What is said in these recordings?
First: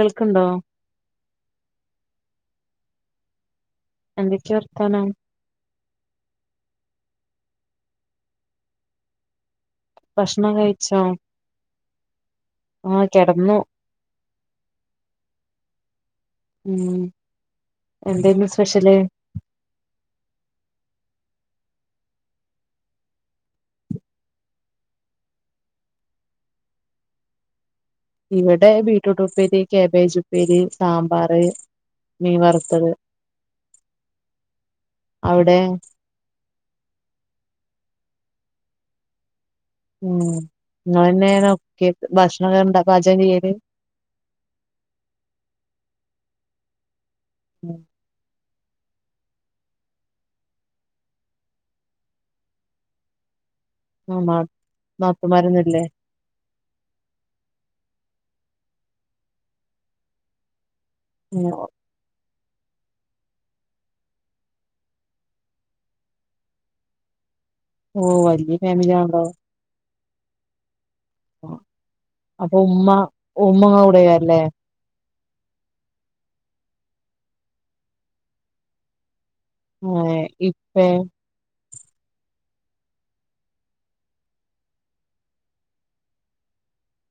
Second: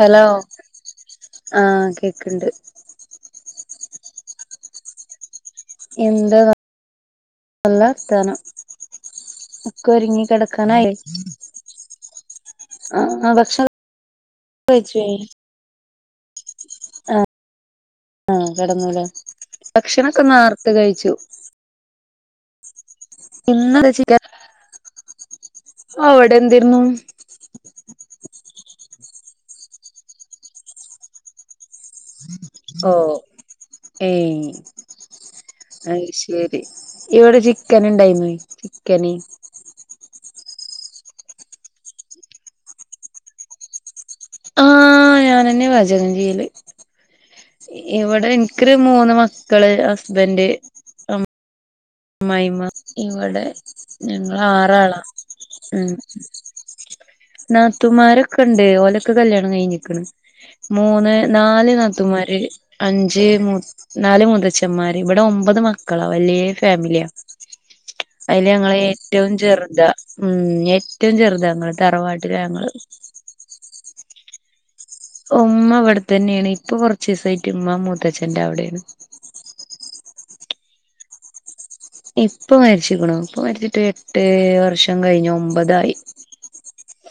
Hello ആഹ് കേക്കണ്ട് എന്തക്കെ വർത്താനം എന്ത നല്ല വർത്താനം ഒകൊരുങ്ങി ഭക്ഷണം കിടക്കാനായ കഴിച്ചോ ആ ആഹ് ആ കെടന്നു ഭക്ഷണം കഴിച്ചു ഉം എന്തന്ന് സ്പെഷ്ല് ഭക്ഷണംമൊക്കെന്ന് നേർത്ത് കഴിച്ചു [unintelligible] ഇന്ന അവിടെ എന്തിരുന്നു ഇവിടെ ബീട്രൂട്ട് ഉപ്പേരി കാബേജ് ഉപ്പേരി സാമ്പാർ ഓ ഹ്ഏ അവിടെ അ യ്ശരി ഇവടെ ചിക്കൻ ഉണ്ടായിരുന്നു ചിക്കന് ഉം ഇങ്ങളന്നെ ഞോ കൊഭക്ഷണണ്ട പാചകം ചെയ്യല് ആഹ് ഞാനെന്നെ പാ ചകം ചെയ്യല് ഇവിടെ എനിക്കൊരു മൂന്ന് മക്കള് ഹസ്ബന്റ്് അമ്മായിമ്മഇവിടെ ആഹ് നാ ഞങ്ങള് ആറാളാ നാത്തൂമാരൊന്നുല്ലേ ഉം നാത്തുമാരൊക്കെ ഉണ്ട് ഓലൊക്കെ കല്യാണം കഴിഞ്ഞിക്കണ് മൂന്ന് നാല് നാത്തുമാര് അഞ്ച് നാല് മുതച്ന്മാര് ഇവിടെ ഒമ്പത് മക്കളാ വലിയ ഫാമിലിയാ ഓഹ് അയി ല് വല്യ ഞങ്ങളെ ഫാമിലി ആണല്ലോ ഏറ്റവും ചെറുത ഉം ഏറ്റവും ചെറുത ഞങ്ങള്തറവാട്ടില അപ്പൊ ഞങ്ങള് ഉമ്മ ഉമ്മ കൂടെയ അല്ലേ ഉമ്മ വിടെ തന്നെയാണ് ഇപ്പൊ കൊറച്ച ദിവസമായിട്ട് ഉമ്മ മൂത്തച്ഛന്റെ അവിടെയാണ് ആ ഇപ്പേ ഇപ്പൊ മരിച്ചിരിക്കണ ഇപ്പൊ മരിച്ചിട്ട് എട്ട് വർഷം കഴിഞ്ഞു ഒമ്പതായി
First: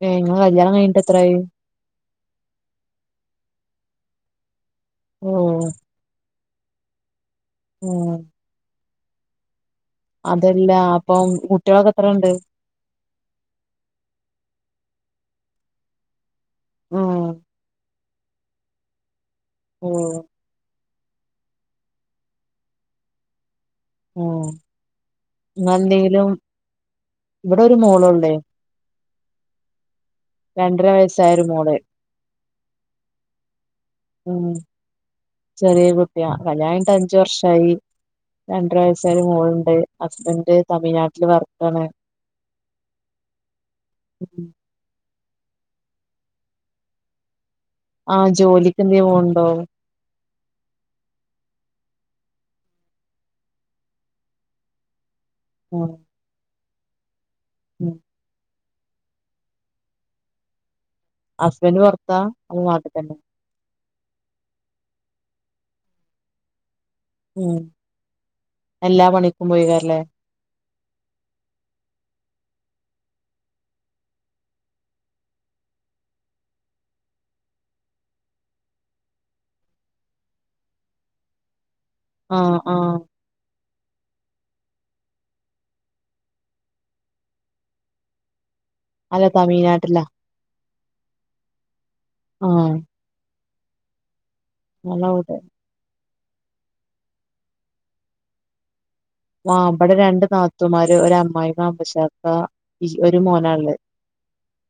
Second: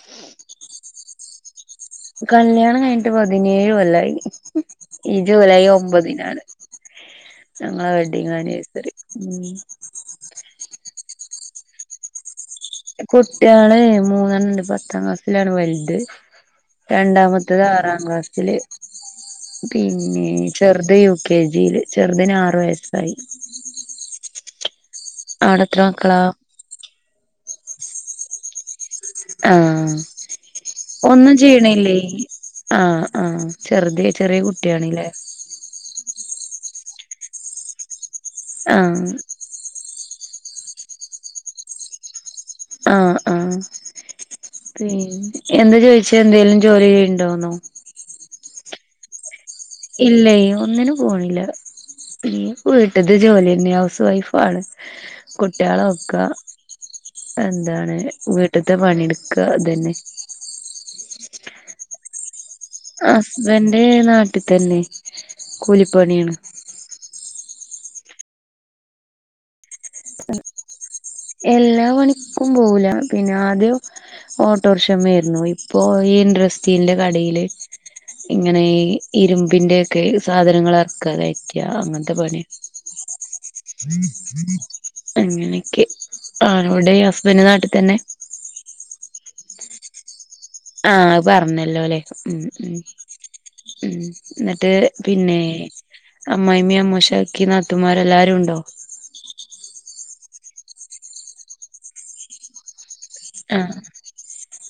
എ കല്യാണം കഴിഞ്ഞിട്ട എത്രായി കല്യാണം കഴിഞ്ഞിട്ട് പതിനേഴ് കൊല്ലം ആയി ഈ ജൂലൈ ഓഹ് ഒമ്പതിനാണ് ഞങ്ങ ഉം വെഡ്ഡിങ് ആനിിവേഴ്സറി ഉ അതല്ല അപ്പം കുട്ടികളൊക്കെ എത്ര ഉണ്ട് കുട്ടിയോൾ മൂന്നെണ്ണം ഉണ്ട് പത്താം ക്ലാസ്സിലാണ് വലുത് ഉം രണ്ടാമത്തേത് ആറാംക്ലാസില് ഉം പിന്നെ ചെറുത് യു കെ ജിയില് ചെറുതന് ആറു വയസ്സായി ആ അവിടെ അങ്ങ എത്ര മക്കളാ എന്തെങ്കിലും ഇവിടെ ഒരു മോള ഉള്ളേ ആഹ രണ്ടര ഒന്നും വയസ്സായ ഒരു മോള് ചെയ്യണില്ലേ ആഹ് ആഹ് ചെറുത ചെറിയ ഉം കുട്ടിയണല്ലേ ചെറിയ കുട്ടിയ കല്യാണി് അഞ്ചു വർഷായി രണ്ടര വയസ്സ ആഹ് ഒരു മോളുണ്ട് ഹസ്ബന്ഡ് തമിഴ്നാട്ടില് വർക്കാണ് ആഹ് ആഹ് ഉം പി എന്താ ചോദിച്ച എന്തെലും ജോലി ചെയ്യുണ്ടോന്നോ ആഹ് ജോലിക്ക് എന്തേലും പോവുണ്ടോന്ന് ഇല്ലേ ഒന്നിനന് പോണില്ല പി വീട്ടത് ജോലിന്നെ ഹൗസ് വൈഫണ് ഉം കുട്ടികളൊക്ക ഉം എന്താണ് വീട്ടത്തെ പണിയെടുക്ക അതന്നെ ഹസ്ബൻഡറ് പുറത്താ ന നാട്ടിൽ തന്നെ ഹസ്ബന്റെ നാട്ടിൽ തന്നെ കൂലിപ്പണിയാണ് ഉം എല്ലാ പണിക്കും പോയി കറല്ലേ എല്ലാ പണിക്കും പോവുല പിന്നെ ആദ്യം ഓട്ടോർഷമ്മ ആരുന്നു ഇപ്പോ ഈൻഡ്രസ്തീന്റെ കടയില് ഇങ്ങനെ ഇരുമ്പിന്റെൊക്കെ സാധനങ്ങൾ ഇറക്ക കയ്ക്ക അങ്ങനെ പണിയാണ് ആഹ് ആഹ് [unintelligible] അങ്ങനെയൊക്കെ ആനോടെ ഹസ്ബൻഡ നാട്ടിൽ തന്നെ അല്ല തമിഴ്നാട്ടില്ല ആഹ് അത് പറഞ്ഞല്ലോ അല്ലേ ഉം ആഹ് ഉം ഉം എന്നിട്ട് പിന്നെ അമ്മായി്മീ അമ്മൂശാക്കി നാത്തമാർ എല്ലാരും ഉണ്ടോ മാ അമ്മടെ രണ്ട് നാത്തുമാര് ഒരമ്മായി മാ അമ്പശാക്ക ആഹ്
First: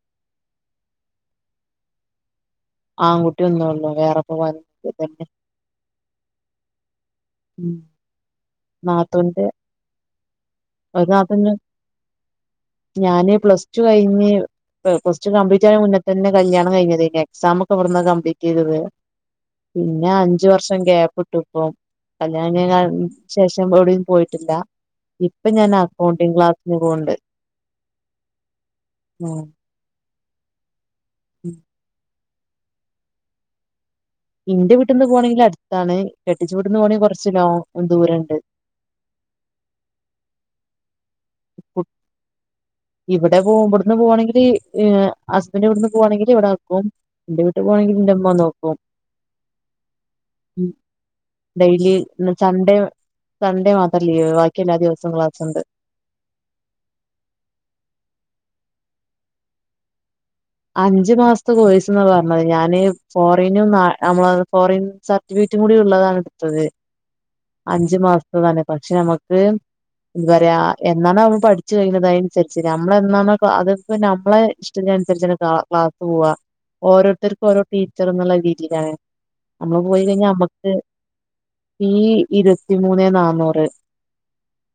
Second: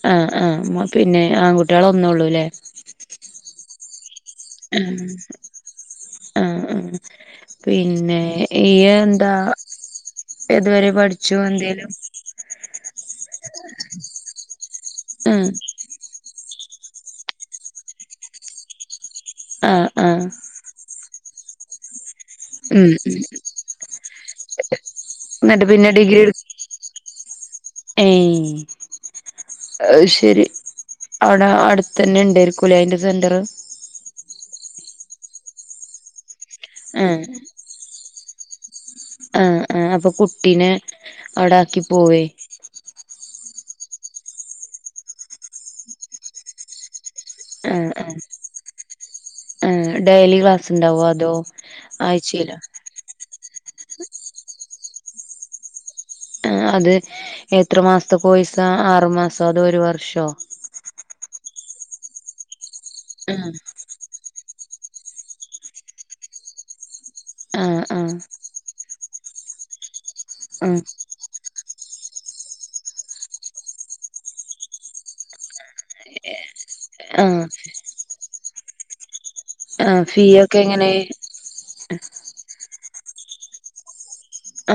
ഹ് ആഹ് പിന്നെ ആൺകുട്ടികള ഒന്നും ഉള്ളൂല്ലേ ആൺകട്ടിയ ഒന്ന് ഉള്ളൂ വേറെ പോവാനൊന്നും ഉം തന്നെ ആഹ് ആഹ് ഉം. പിന്നെ ഏഹ് എന്താ നാത്തൂന്റെ ഏതുവരെ ഒരു പഠിച്ചു നാത്തൂന് എന്തേലും ഞാന് പ്ലസ ടു കഴിഞ് പ്ലസ ടു ആഹ് കപ്ലീറ്റ് ചെയൻ മുന്ന തന്നെ കല്യാണം കഴിഞ്ഞത് ഇ എക്സാം ഒക്കെ ഇവിന്ന് കംപ്ലീറ്റ് ചെയ്തത് ആഹ് പിന്നെ ആഹ് അഞ്ച് വർഷം ഗ്യാപ്പ് ഇട്ട് ഇപ്പ ഉം കല്യാണ ഉം ശേഷം എവിടും പോയിട്ടില്ല ഇപ്പ എന്നിട്ട് ഞൻ അക്കൗണ്ടിങ് ക്ലാസ്സിന്ഖുണ്ട് ഏയ് അയ്ശരി അവിടെ അടുത്ത തന്നെ ഉണ്ടായിരിക്കും കുളിയായ്ന്റെ സെന്ററ് ഇന്റെ വിട്ടന്ന് പോകണമെങ്കിൽ അടുത്താണ് കെട്ടിച്ചു വിട്ടന്ന് പോകണെങ്കിൽ ആഹ് കുറച്ച് ലോ ദൂരംണ്ട് ആഹ് ഹ് അപ്പൊ കുട്ടിനെ അവിട ആക്കി പോവേ ഇവിടെ പോ ഇവിടുന്ന് പോകവാണെങ്കിൽ ഹസ്ബൻന്റെ ഇവിടുന്ന് പോകവാണെങ്കിൽ ഇവിടെ നിക്കും. എന്റെ വീട്ട് പോണെങ്കിൽ എന്റെമ്മ നോകും. ഏഹ് ഡെയ്ലി ക്ലാസ് ഉണ്ടാവോ അതോ ഡെയിലി ആഴ്ചലൊ? സൺഡേ സൺഡേ മാത്രം ലീവ് ബാക്കി എല്ലാ ദിവസവും ക്ലാസ്ണ്ട്. ആഹ് അത് എത്ര മാസത്തെ കോയിസ ആറുമാസോ അതോ ഒരു വർഷോ? അഞ്ചു മാസത്ത കോയിസ്ന്ന പറഞ്ഞത് ഞാന് ആഹ് ഫോറനും നമ്മള ഫോറിൻ സർട്ടിഫിക്കറ്റും കൂടി ഉള്ളതാണ് ഇടുത്തത്. ആഹ് അഞ്ചു ആഹ് മാസത്തതാണ് പക്ഷെ നമക്ക് ഇത്റയാ ആഹ് എന്നാണോ നമ്മൾ പഠിച്ചു കഴിഞ്ഞത് അതിനുസരിച്ചരി നമ്മളെ എന്നാണോ അത് നമ്മളെ സരിച്ച ക്ലാസ് പോവാ ആഹ് ഓരോരുത്തർക്കും ഓരോ ടീച്ചർ എന്നുള്ള രീതിയിലാണ്. നമ്മള് ആഹ് പോയി ഫീ കഴിഞ്ഞാ ഒക്കെ മ്മക്ക് എങ്ങനെ ഈ ഇരുപത്തിമൂന്ന് നാന്നൂറ്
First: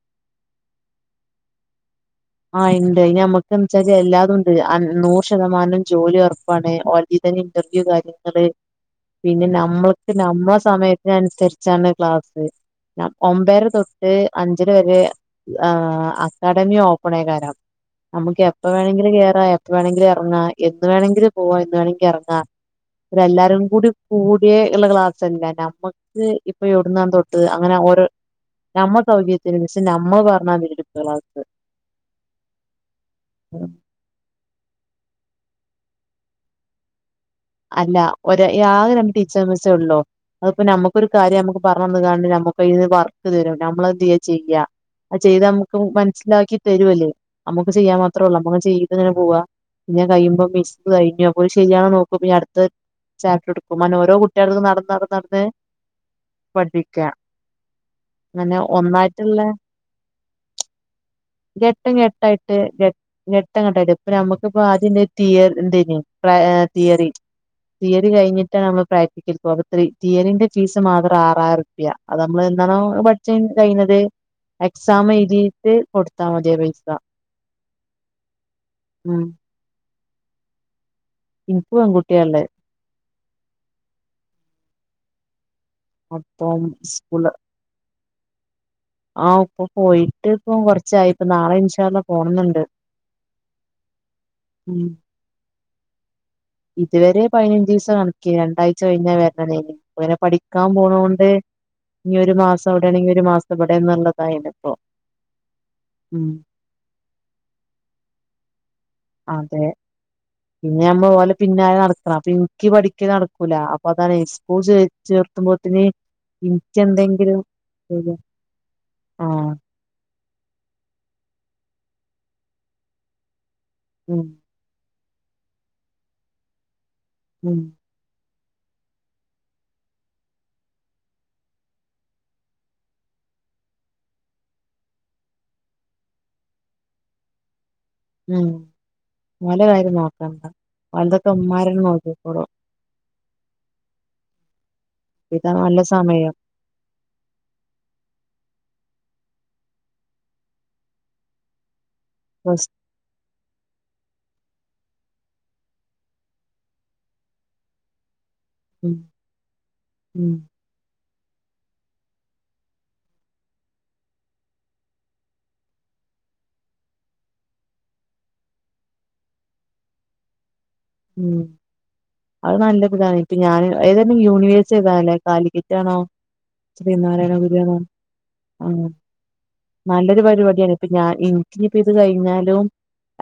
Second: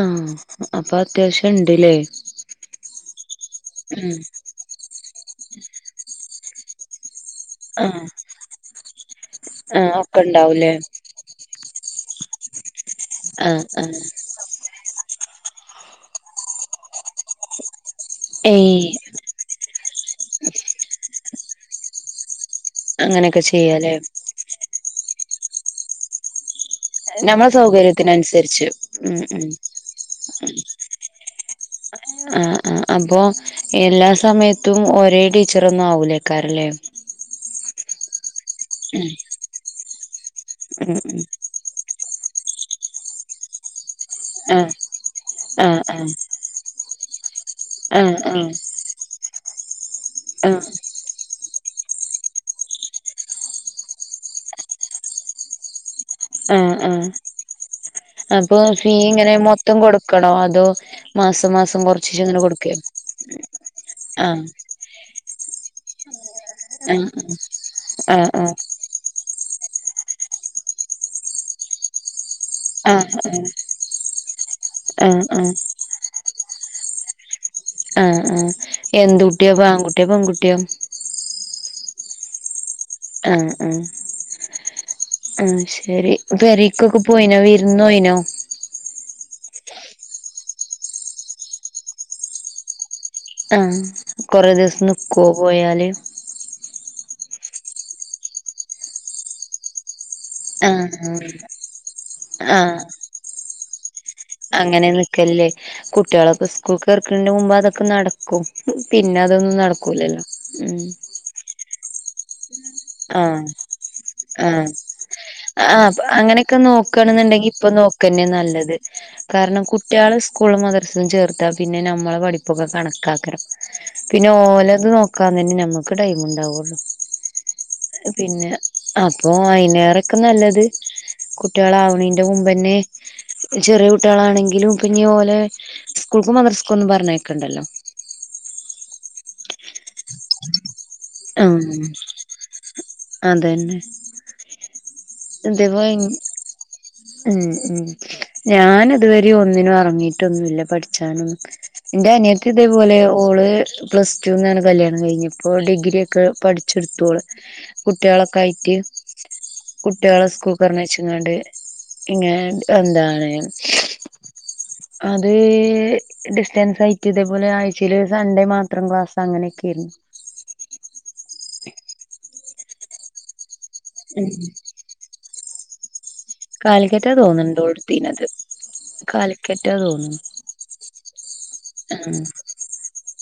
ആഹ് അപ്പൊ അത്യാവശ്യം ഇണ്ടില്ലേ? ആഹ് ഉണ്ട് അഹ് നമ്മുക്കച്ചാല് എല്ലാതും ഉണ്ട് നൂറ് ശതമാനം ജോലി ഉറപ്പാണ് ഓ ഇന്റർവ്യൂ ആഹ് കാര്യങ്ങള് പിന്നെ ആഹ് നമ്മൾക്ക് ഒക്കെ നമ്മ ഉണ്ടാവൂലേ സമയ അതിനനുസരിച്ചാണ് ക്ലാസ്സ് ഞ ഒമ്പര ആഹ് ആഹ് തൊട്ട് അഞ്ചര വരെ ആഹ് അക്കാഡമി ഓപ്പണേക്കാരം നമുക്ക് എപ്പ ഏയ് വേണെങ്കിലും കേറാ എപ്പ വേണെങ്കിലും ഇറങ്ങാ എന്ന് വേണെങ്കിലും പോവാ എന്ന് വേണമെങ്കിലും എറങ്ങാ ഒര് അങ്ങനെയൊക്കെ എല്ലാരും കൂടി ചെയ്യാലേ കൂടിയേള്ള ക്ലാസ്ല് അല്ലെ നമ്മ ഇപ്പൊ എവ്ട്ന്നാ തൊട്ട് നമ്മളെ അങ്ങനെ ഓരോ സൗകര്യത്തിനനുസരിച്ച് നമ്മ ഉം ഉം സൗകര്യത്തിന് നമ്മൾ പറഞ്ഞാ വെരും [unintelligible] ആഹ് ആഹ് അപ്പൊ എല്ലാ സമയത്തും ഒരേ ടീച്ചറൊന്നും ആവൂലേക്കാരം ല്ലെ അല്ല ഒര് ആകെ ഉം രണ്ട് ടീച്ചർ മിസ്സേ ഉള്ളൂ അതിപ്പോ ഉം നമുക്കൊരു ഉം കാര്യം നമുക്ക് പറഞ്ഞന്ന്ങ്ങാണ്ട് നമുക്കയിന്ന് വർക്ക് തരും നമ്മളത് എന്ത്യ്യാ ആ ചെയ്യാ അത് ചെയ്താ ആ നമുക്ക് ആ മനസ്സിലാക്കി തരും ഓല് നമ്മുക്ക് ചെയ്യാൻ ആ മാത്രേ ഉള്ളൂ നമ്മള് ചെയ്ത്ങ്ങനെ പോവാ പിന്നെ അത്‌ കയ്യുമ്പൊ ആ മിസ് കഴിഞ്ഞു അപ്പൊ അത്‌ ശരിയാണോ നോക്ക അടുത്ത് ചാപ്റ്റർ എടുക്കും അങ്ങനെ ഓരോ കുട്ടിളെട്ത്ത്ക്കും നടന്ന് നടന്ന് നടന്ന് ആഹ് പഠിപ്പിക്കുക ആഹ് അങ്ങനെ അപ്പൊ ഫീ ഇങ്ങനെ ഒന്നായിട്ടുള്ള മൊത്തം കൊടുക്കണോ അതോ മാസം മാസം ഘട്ടം കൊറച്ചിച്ചെ ഇങ്ങനെ ഇങ്ങനെ ഘട്ടായിട്ട് കൊടുക്കേ ഘട്ടം ഘട്ടായിട്ട് ഇപ്പൊ ആ നമുക്കിപ്പ ആദ്യന്തേനി തീയ ഏന്തേനി ആ തിയറി തിയറി ആ ആ കഴിഞ്ഞിട്ടാണ് നമ്മ പ്രാക്ട്ടിക്കൽ തിയറിന്റെ ഫീസ് മാത്രം ആറായിരുർപ്യ ആ ആ നമ്മൾ പഠിച്ച് കഴിഞ്ഞത് എക്സാം ആ ആ എഴുതീട്ട് കൊടുത്താ മതി ആ പൈസ ആഹ് ആഹ് ഉം എന്ത് കുട്ടിയാ ഇപ്പൊ ആൺകുട്ടിയോ പെൺകുട്ടിയോ ഇൻക്ക് പെൺകുട്ട്യാള്ളത് ആഹ് ആഹ് ആഹ് ശരി അപ്പം പെരീക്കൊക്കെ പോയിനൊ ഇന്നോയിനോ ആഹ് ഇപ്പൊ പോയിട്ട് ഇപ്പ കൊറച്ചായി ഇപ്പ നാളെ ഇൻഷാല്ല പോണന്ന്ണ്ട് ആഹ് കൊറേ ദിവസം നിക്കോ പോയാല് ഇതുവരെ പതിനഞ്ചിസം കണക്കെര്ന്ന് രണ്ടാഴ്ച കഴിഞ്ഞ വരണതേന് ഇങ്ങനെ പഠിക്കാൻ ആഹ് പോണോണ്ട് ഇനി ഒരു മാസം ആഹ് അവിടെയാണെങ്കിൽ ഒരു മാസം ഇവിടെന്നുള്ള അങ്ങനെ നിക്കല് ല്ലേ ഉം കുട്ട്യാളൊക്കെ സ്കൂൾക്ക് കേറക്ക്ണേന്റെ മുമ്പെ അതൊക്കെ നടക്കും പിന്നെ അതൊന്നും അതെ നടക്കൂലല്ലോ ഉം ഇനി ആമ്പൊ ഓലെ പിന്നാലെ നടക്കണം അപ്പൊ ഇനിക്ക് പഠിക്കല് ആഹ് നടക്കൂല അപ്പൊ അതാണ് സ്കൂൾ ആഹ് ചേ ചേർത്തുമ്പോത്തിന് ആഹ് അങ്ങനെക്കെ ഇനിക്ക് എന്തെങ്കിലും നോക്കാണെന്നുണ്ടെങ്കി ഇപ്പൊ നോക്കന്നെ നല്ലത് ആഹ് കാരണം കുട്ട്യാള് സ്കൂള് മദർസം ചേർത്താ പിന്നെ നമ്മളെ പഠിപ്പൊക്കെ കണക്കാക്കരം ഉം പിന്നെ ഓലത് നോക്കാൻ തന്നെ ഞമ്മക്ക് ടൈം ഉണ്ടാവുള്ളു ഉം പിന്നെ അപ്പൊ അയിനേറെക്കെ നല്ലത് കുട്ട്യാളവ്ണേന്റെ മുമ്പെന്നെ ചെറിയ കുട്ട്യാളെണെങ്കിലും പിന്നെ ഓലെ സ്കൂൾക്കും മദർസ്കൊന്നും പറഞ്ഞയക്കണ്ടല്ലോ ഉം മോന്റെ കാര്യം നോക്കണ്ട ഓൽതൊക്കെ ഉമ്മാരന്നെ നോക്കിക്കോളും അതെന്നെ ഇതാ നല്ല ഇതിപ്പോ സമയം ഉം ഉം ഞാൻ ഇതുവരീം ഒന്നിനും ഇറങ്ങീട്ടൊന്നുല്ല പഠിച്ചാനും ഒന്നും ഇന്റെ അനിയത്തി റെസ്റ്റ് ഇതേപോലെ ഓള് പ്ലസ് ട്ടൂന്നാണ് കല്യാണം കഴിഞ്ഞ് ഇപ്പോ ഡിഗ്രിയൊക്കെ പഠിച്ചെടുത്തു ഓള് കുട്ട്യാളൊക്കെ ആയിട്ട് ഉം കുട്ട്യാളെ ഉം സ്കൂള്ക്ക് പറഞ്ഞയച്ച്ങ്ങാണ്ട് ഇങ്ങെനെ എന്താണ് അത് ഡിസ്റ്റൻസ് ആയിട്ട് ഇതേപോലെ ആഴ്ചയില് സൺഡേ മാത്രം ക്ലാസ് അങ്ങനെയൊക്കേര്ന്ന് ഉം അത് നല്ല ഒര് ഇതാണ് ഇപ്പ ഞാന് ഏതേര്ന്ന് യൂണിവേഴ്സ് ഏതാ കാലിക്കറ്റാണോ കാലിക്കറ്റ തോന്ന്ണ്ട് ഓള് ഇടിത്തീന്നത് ഉം നല്ലൊരു പരിപാടിയാണ് ഇപ്പ ഞാൻ ഇനിക്കിനപ്പ ഇത് ആഹ് കഴിഞ്ഞാലും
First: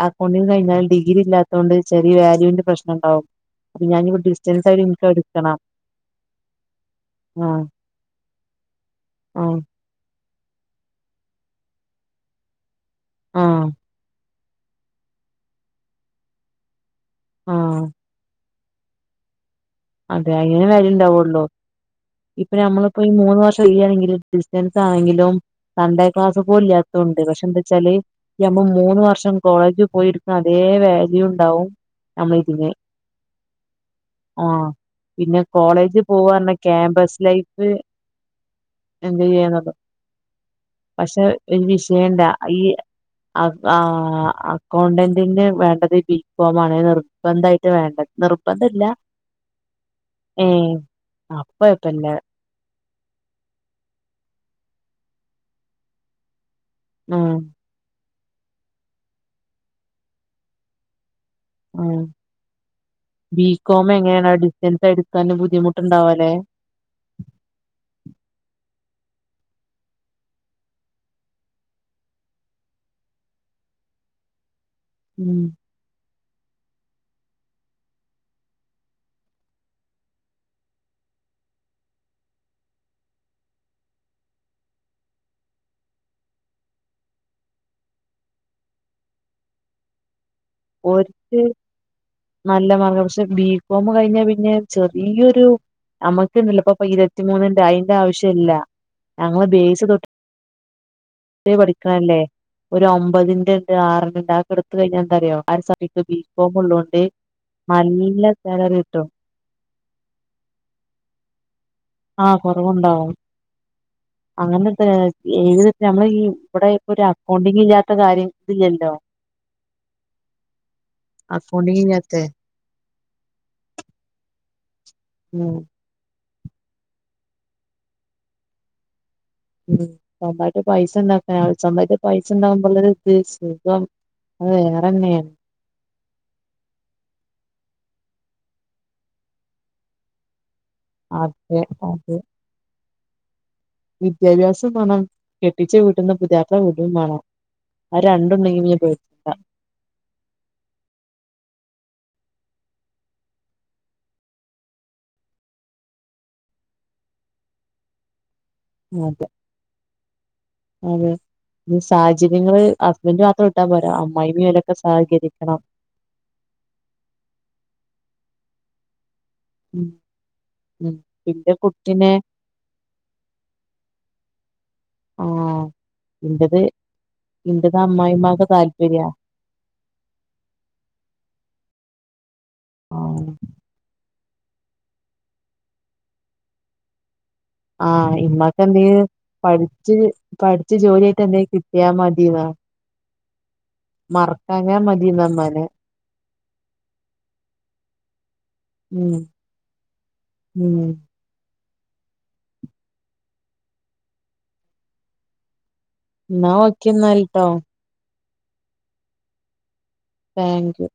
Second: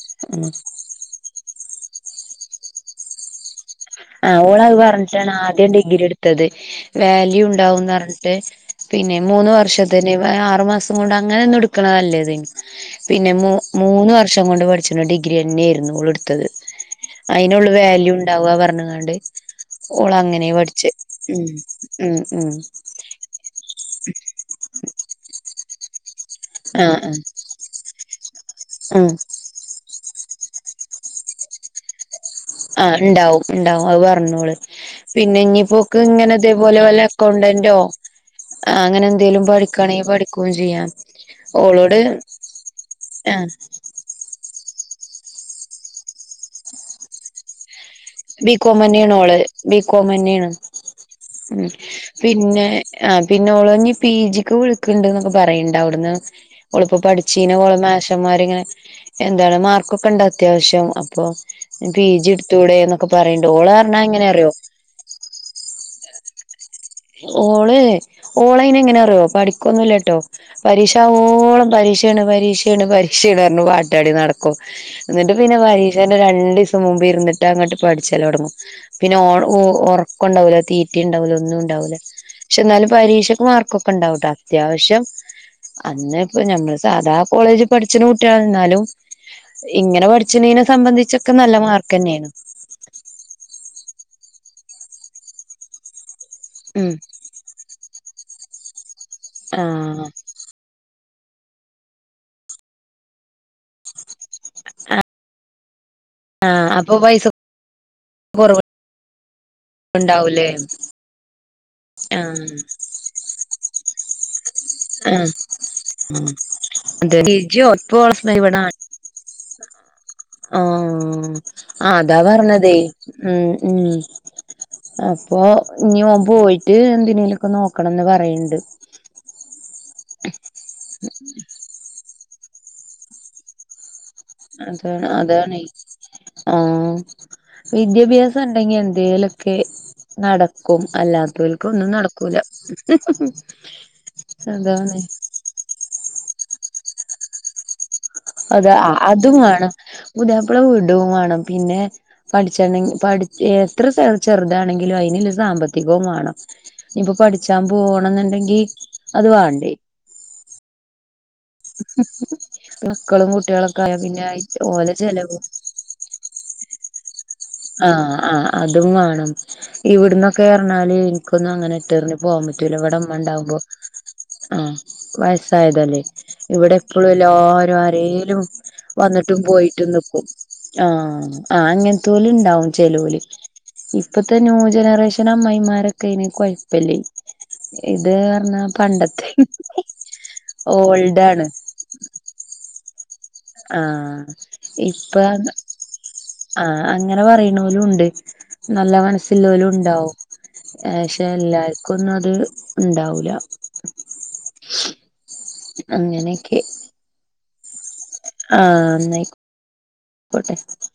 അക്കൗണ്ടി ആഹ് കഴിഞ്ഞാൽ ഡിഗ്രി ഇല്ലാത്തോണ്ട് ചെറിയ വാല്യുന്റെ പ്രശ്നം ഇണ്ടാവും ആഹ് ഓള് അത് പറഞ്ഞിട്ടാണ് എടുക്കണം ആദ്യം ഡിഗ്രി ഇടുത്തത് വാല്യൂ ആഹ് ഉണ്ടാവുംന്ന് പറഞ്ഞിട്ട് പിന്നെ മൂന്ന് ആഹ് വർഷ തനിമേ ആറുമാസം കൊണ്ട് അങ്ങനെന്നും ഇട്ക്കണതല്ലത് പിന്നെ ആഹ് മൂന്ന് വർ ഷം കൊണ്ട് പഠിച്ച്ണ ഡിഗ്രിന്നേർന്നു ഓള് ഇട്ത്തത് അതിനുള്ള ആഹ് വാല്യൂ ഉണ്ടാവുക പറഞ് കാണ്ട് അതെ ഓളങ്ങനെ അയിനെ പഠിച്ചേ വാല്യൂ ഉം ഉ ഉ ഇപ്പൊഈ മൂന്ന് വർഷം ഇല്ല്യണെങ്കിൽ ഡിസ്റ്റൻസ് ആണെങ്കിലും സൺഡേ ക്ലാസ് ആഹ് പോല്ലാത്തൊണ്ട് ആഹ് പക്ഷെ എന്താവെച്ചാല് ഞമ്മ മൂന്ന് ഉം വർഷം കോളേജ് പോയിരിക്കുന്ന അതേ വാല്യൂണ്ടാവും നമ്മളെതിന് ആഹ് ഉണ്ടാവും ഉണ്ടാവും അത് പറഞ്ഞോള് പിന്നെ ഇഞ്ഞിപോക്ക് കോളേജ് ഇങ്ങനെ പോവാറഞ്ഞ ഇതേപോലെ വല്ല ക്യാമ്പസ് ലൈഫ് അക്കൗണ്ടന്റോ ആ അങ്ങനെ എൻജോയ് എന്തേലും ചെയ്യാന്നുള്ളു പഠിക്കണെങ്കിൽ പഠിക്കുകയും ചെയ്യാം പക്ഷെ ഓളോട് ആഹ് അപ്പ ആഹ് അക്കൗണ്ടന്റിന് വേണ്ടത് ബി കോം ആണ് നിർബന്ധായിട്ട് വേണ്ടത് ബി കോം നിർബന്ധല്ല തന്നെയാണ് ഓള് ബി കോം തന്നെയാണ് ഏഹ് അപ്പൊ ഉ കൊഴപ്പല്ല പിന്നെ ആഹ് പിന്നെ ഓളഞ്ഞപി ജിക്ക് വിളിക്ണ്ട്ന്നൊക്കെ പറയണ്ട് അവ്ട്ന്ന് ഓളിപ്പോ ഉം പഠിച്ചീന ഓളെമാഷന്മാർ ഇങ്ങനെ എന്താണ് മാർക്കൊക്കെ ഇണ്ട അത്യാവശ്യം അപ്പൊ പി ജി എടുത്തൂടെ എന്നക്ക ബി കോം എങ്ങനെയണ ഡിസ്റ്റൻസ് എടുക്കെ ബുദ്ധിമുട്ടുണ്ടാവുംല്ലെ ഓള് ഓളൈയ്ന് എങ്ങനെറിയോ പഠിക്കൊന്നുല്ലട്ടോ പരീക്ഷ ആവോളം പരീക്ഷയാണ് പരീക്ഷയാണ് പരീക്ഷാണ് പർഞ്ഞ് പാട്ടാടി നടക്കും എന്നിട്ട് ഉം പിന്നെ പരീഷന്റെ രണ്ട്സം മുമ്പ് ഇരിന്നിട്ട് അങ്ങട്ട് പഠിച്ചലൊടങ്ങും പിന്നെ ഓ ഉറക്കം ഉണ്ടാവൂല തീറ്റണ്ടാവൂല ഒന്നും ണ്ടാവൂല പക്ഷെ എന്നാലും പരീക്ഷക്ക് മാർക്കൊക്കെണ്ടാവൂട്ടോ അത്യാവശ്യം അന്ന് ഇപ്പ ഞമ്മള് സാധാ കോളേജിൽ പഠിച്ചന് കുട്ടിയ എന്നാലും ഇങ്ങനെ പഠിച്ച്ണെനെ സംബന്ധിച്ചൊക്കെ നല്ല മാർക്കന്നെയാണ് നല്ലമാർക്ക പക്ഷെ ബി കോം കഴിഞ്ഞ പിന്നെ ചെറിയൊരു നമ്മക്കണ്ടല്ലപ്പൊ ഉം ഇരുപത്തി മൂന്നിൻ്റെഅതിന്റെ ആവശ്യം ഇല്ല ഞങ്ങള് ബേസ് തൊട്ട് ആഹ് പഠിക്കണല്ലേ ഒരു ഒമ്പതിന്റെണ്ട് ആറിണ്ട് എടുത്ത കഴിഞ്ഞന്താറിയോ ആ ഒരു സമയത്ത് ബി കോം ആഹ് അപ്പൊ ഉള്ളൊണ്ട് പൈസ നല്ല സാലറികിട്ടും ഉണ്ടാവുലേ ആഹ് കുറവുണ്ടാവും അങ്ങനെ ആഹ് ഏത് നമ്മൾ ഇവിടെ ഇപ്പൊ ഒരു അതെ ലിജിയോ അക്കൗണ്ടിംഗില്ലാത്ത ഇപ്പോളെ കാര്യം ഹസ്ബന്റ് ഇവിടെ നാ ഇതില്ലല്ലോ അക്കൗണ്ടിങ് ആഹ് അതാ ഇല്ലാത്തെ പർഞ്ഞതേ ഉം ഉ അപ്പൊ ഉം ഇഞ്ഞി ഓൻ പോയിട്ട് എന്തിനേലൊക്കെ നോക്കണംന്ന് പറയണ്ട് ഉം സ്വന്തായിട്ട് പൈസ ഉണ്ടാക്കാ സ്വന്തായിട്ട് പൈസ ണ്ടാവകുമ്പോല ഇത് സുഖം അത് അതാണ് വേറെന്നെയാണ് അതാണ് ആഹ് വിദ്യാഭ്യാസണ്ടെങ്കി എന്തേലൊക്കെ നട ക്കും അതെ അല്ലാത്തോൽക്കു അതെ ഒന്നുംനടക്കൂല അതാണ് കെട്ടിച്ചവീട്ട്ന്ന് പുതിയാപ്ല വിടുംമാണം അതെ അതുമാണം പുതിയാപ്ല വിടുംവാണം പിന്നെ പഠിച്ചെണെങ്കി പഠ എത്ര ചെറുതാണെങ്കിലും അയിന്ള്ള സാമ്പത്തികവും വേണം ഇനിപ്പൊ പഠിച്ചാൻ പോണന്നുണ്ടെങ്കി അതെ അതെ സാഹചര്യങ്ങള് ഹസ്ബന്റ് മക്കളും മാത്രം കുട്ടികളൊക്കെ വിട്ടാപോരാ ആയ പിന്നെ അമ്മായിമ്മി ഓലൊക്കെ ഓലെ ചെലവും സഹകരിക്കണം ആഹ് ആഹ് അതും വാണം ഉം ഉം ഇവിട്ന്നൊക്കെർഞ്ഞാല് എനിക്കൊന്നും ഇന്റെ അങ്ങനെ കുട്ടിനെ ഇട്ടെർഞ്ഞി പോകാൻപറ്റൂല ഇവിടെ ഇമ്മണ്ടാവുമ്പൊ ആഹ് ആഹ് വയസ്സായതല്ലേ ഇന്റത് ഇവിടെ എപ്പോഴും എല്ലാരും ഇന്റത് ആരെലും അമ്മായിമ്മാക്ക് താല്പര്യ വന്നിട്ട് ട്ടും പോയിട്ടും നിക്കും ആ ആ അങ്ങൻത്തോല്ണ്ടാവും ചെലോല് ആഹ് ഇപ്പത്തെ ന്യൂ ജനറേഷൻ അമ്മായ്മാരൊക്കെയ്നി കുഴപ്പില്ലേ [inaudible] ആ ഇമ്മക്കെന്തെ എന്തീ പഠിച്ച് പഠിച്ച ഓൾഡ് ജോലിയായിട്ട് ആണ് എന്ത കിട്ടിയാൽ മതി എന്നാ [inaudible] ആഹ് ഇപ്പ ഇമ്മാനെ ആഹ് അങ്ങനെ പറയണലു ണ്ട് നല്ല ഉം മന സ്‌ ഇല്ലാലും ഇണ്ടാവും ഉം പക്ഷെ എല്ലാർക്കും ഒന്നും അത് ഇണ്ടാവുല്ല എന്നാ അങ്ങനെയൊക്കെ ഓക്കന്നാലിട്ടോ ആഹ് ന്നായിക്കട്ടെ താങ്ക് യു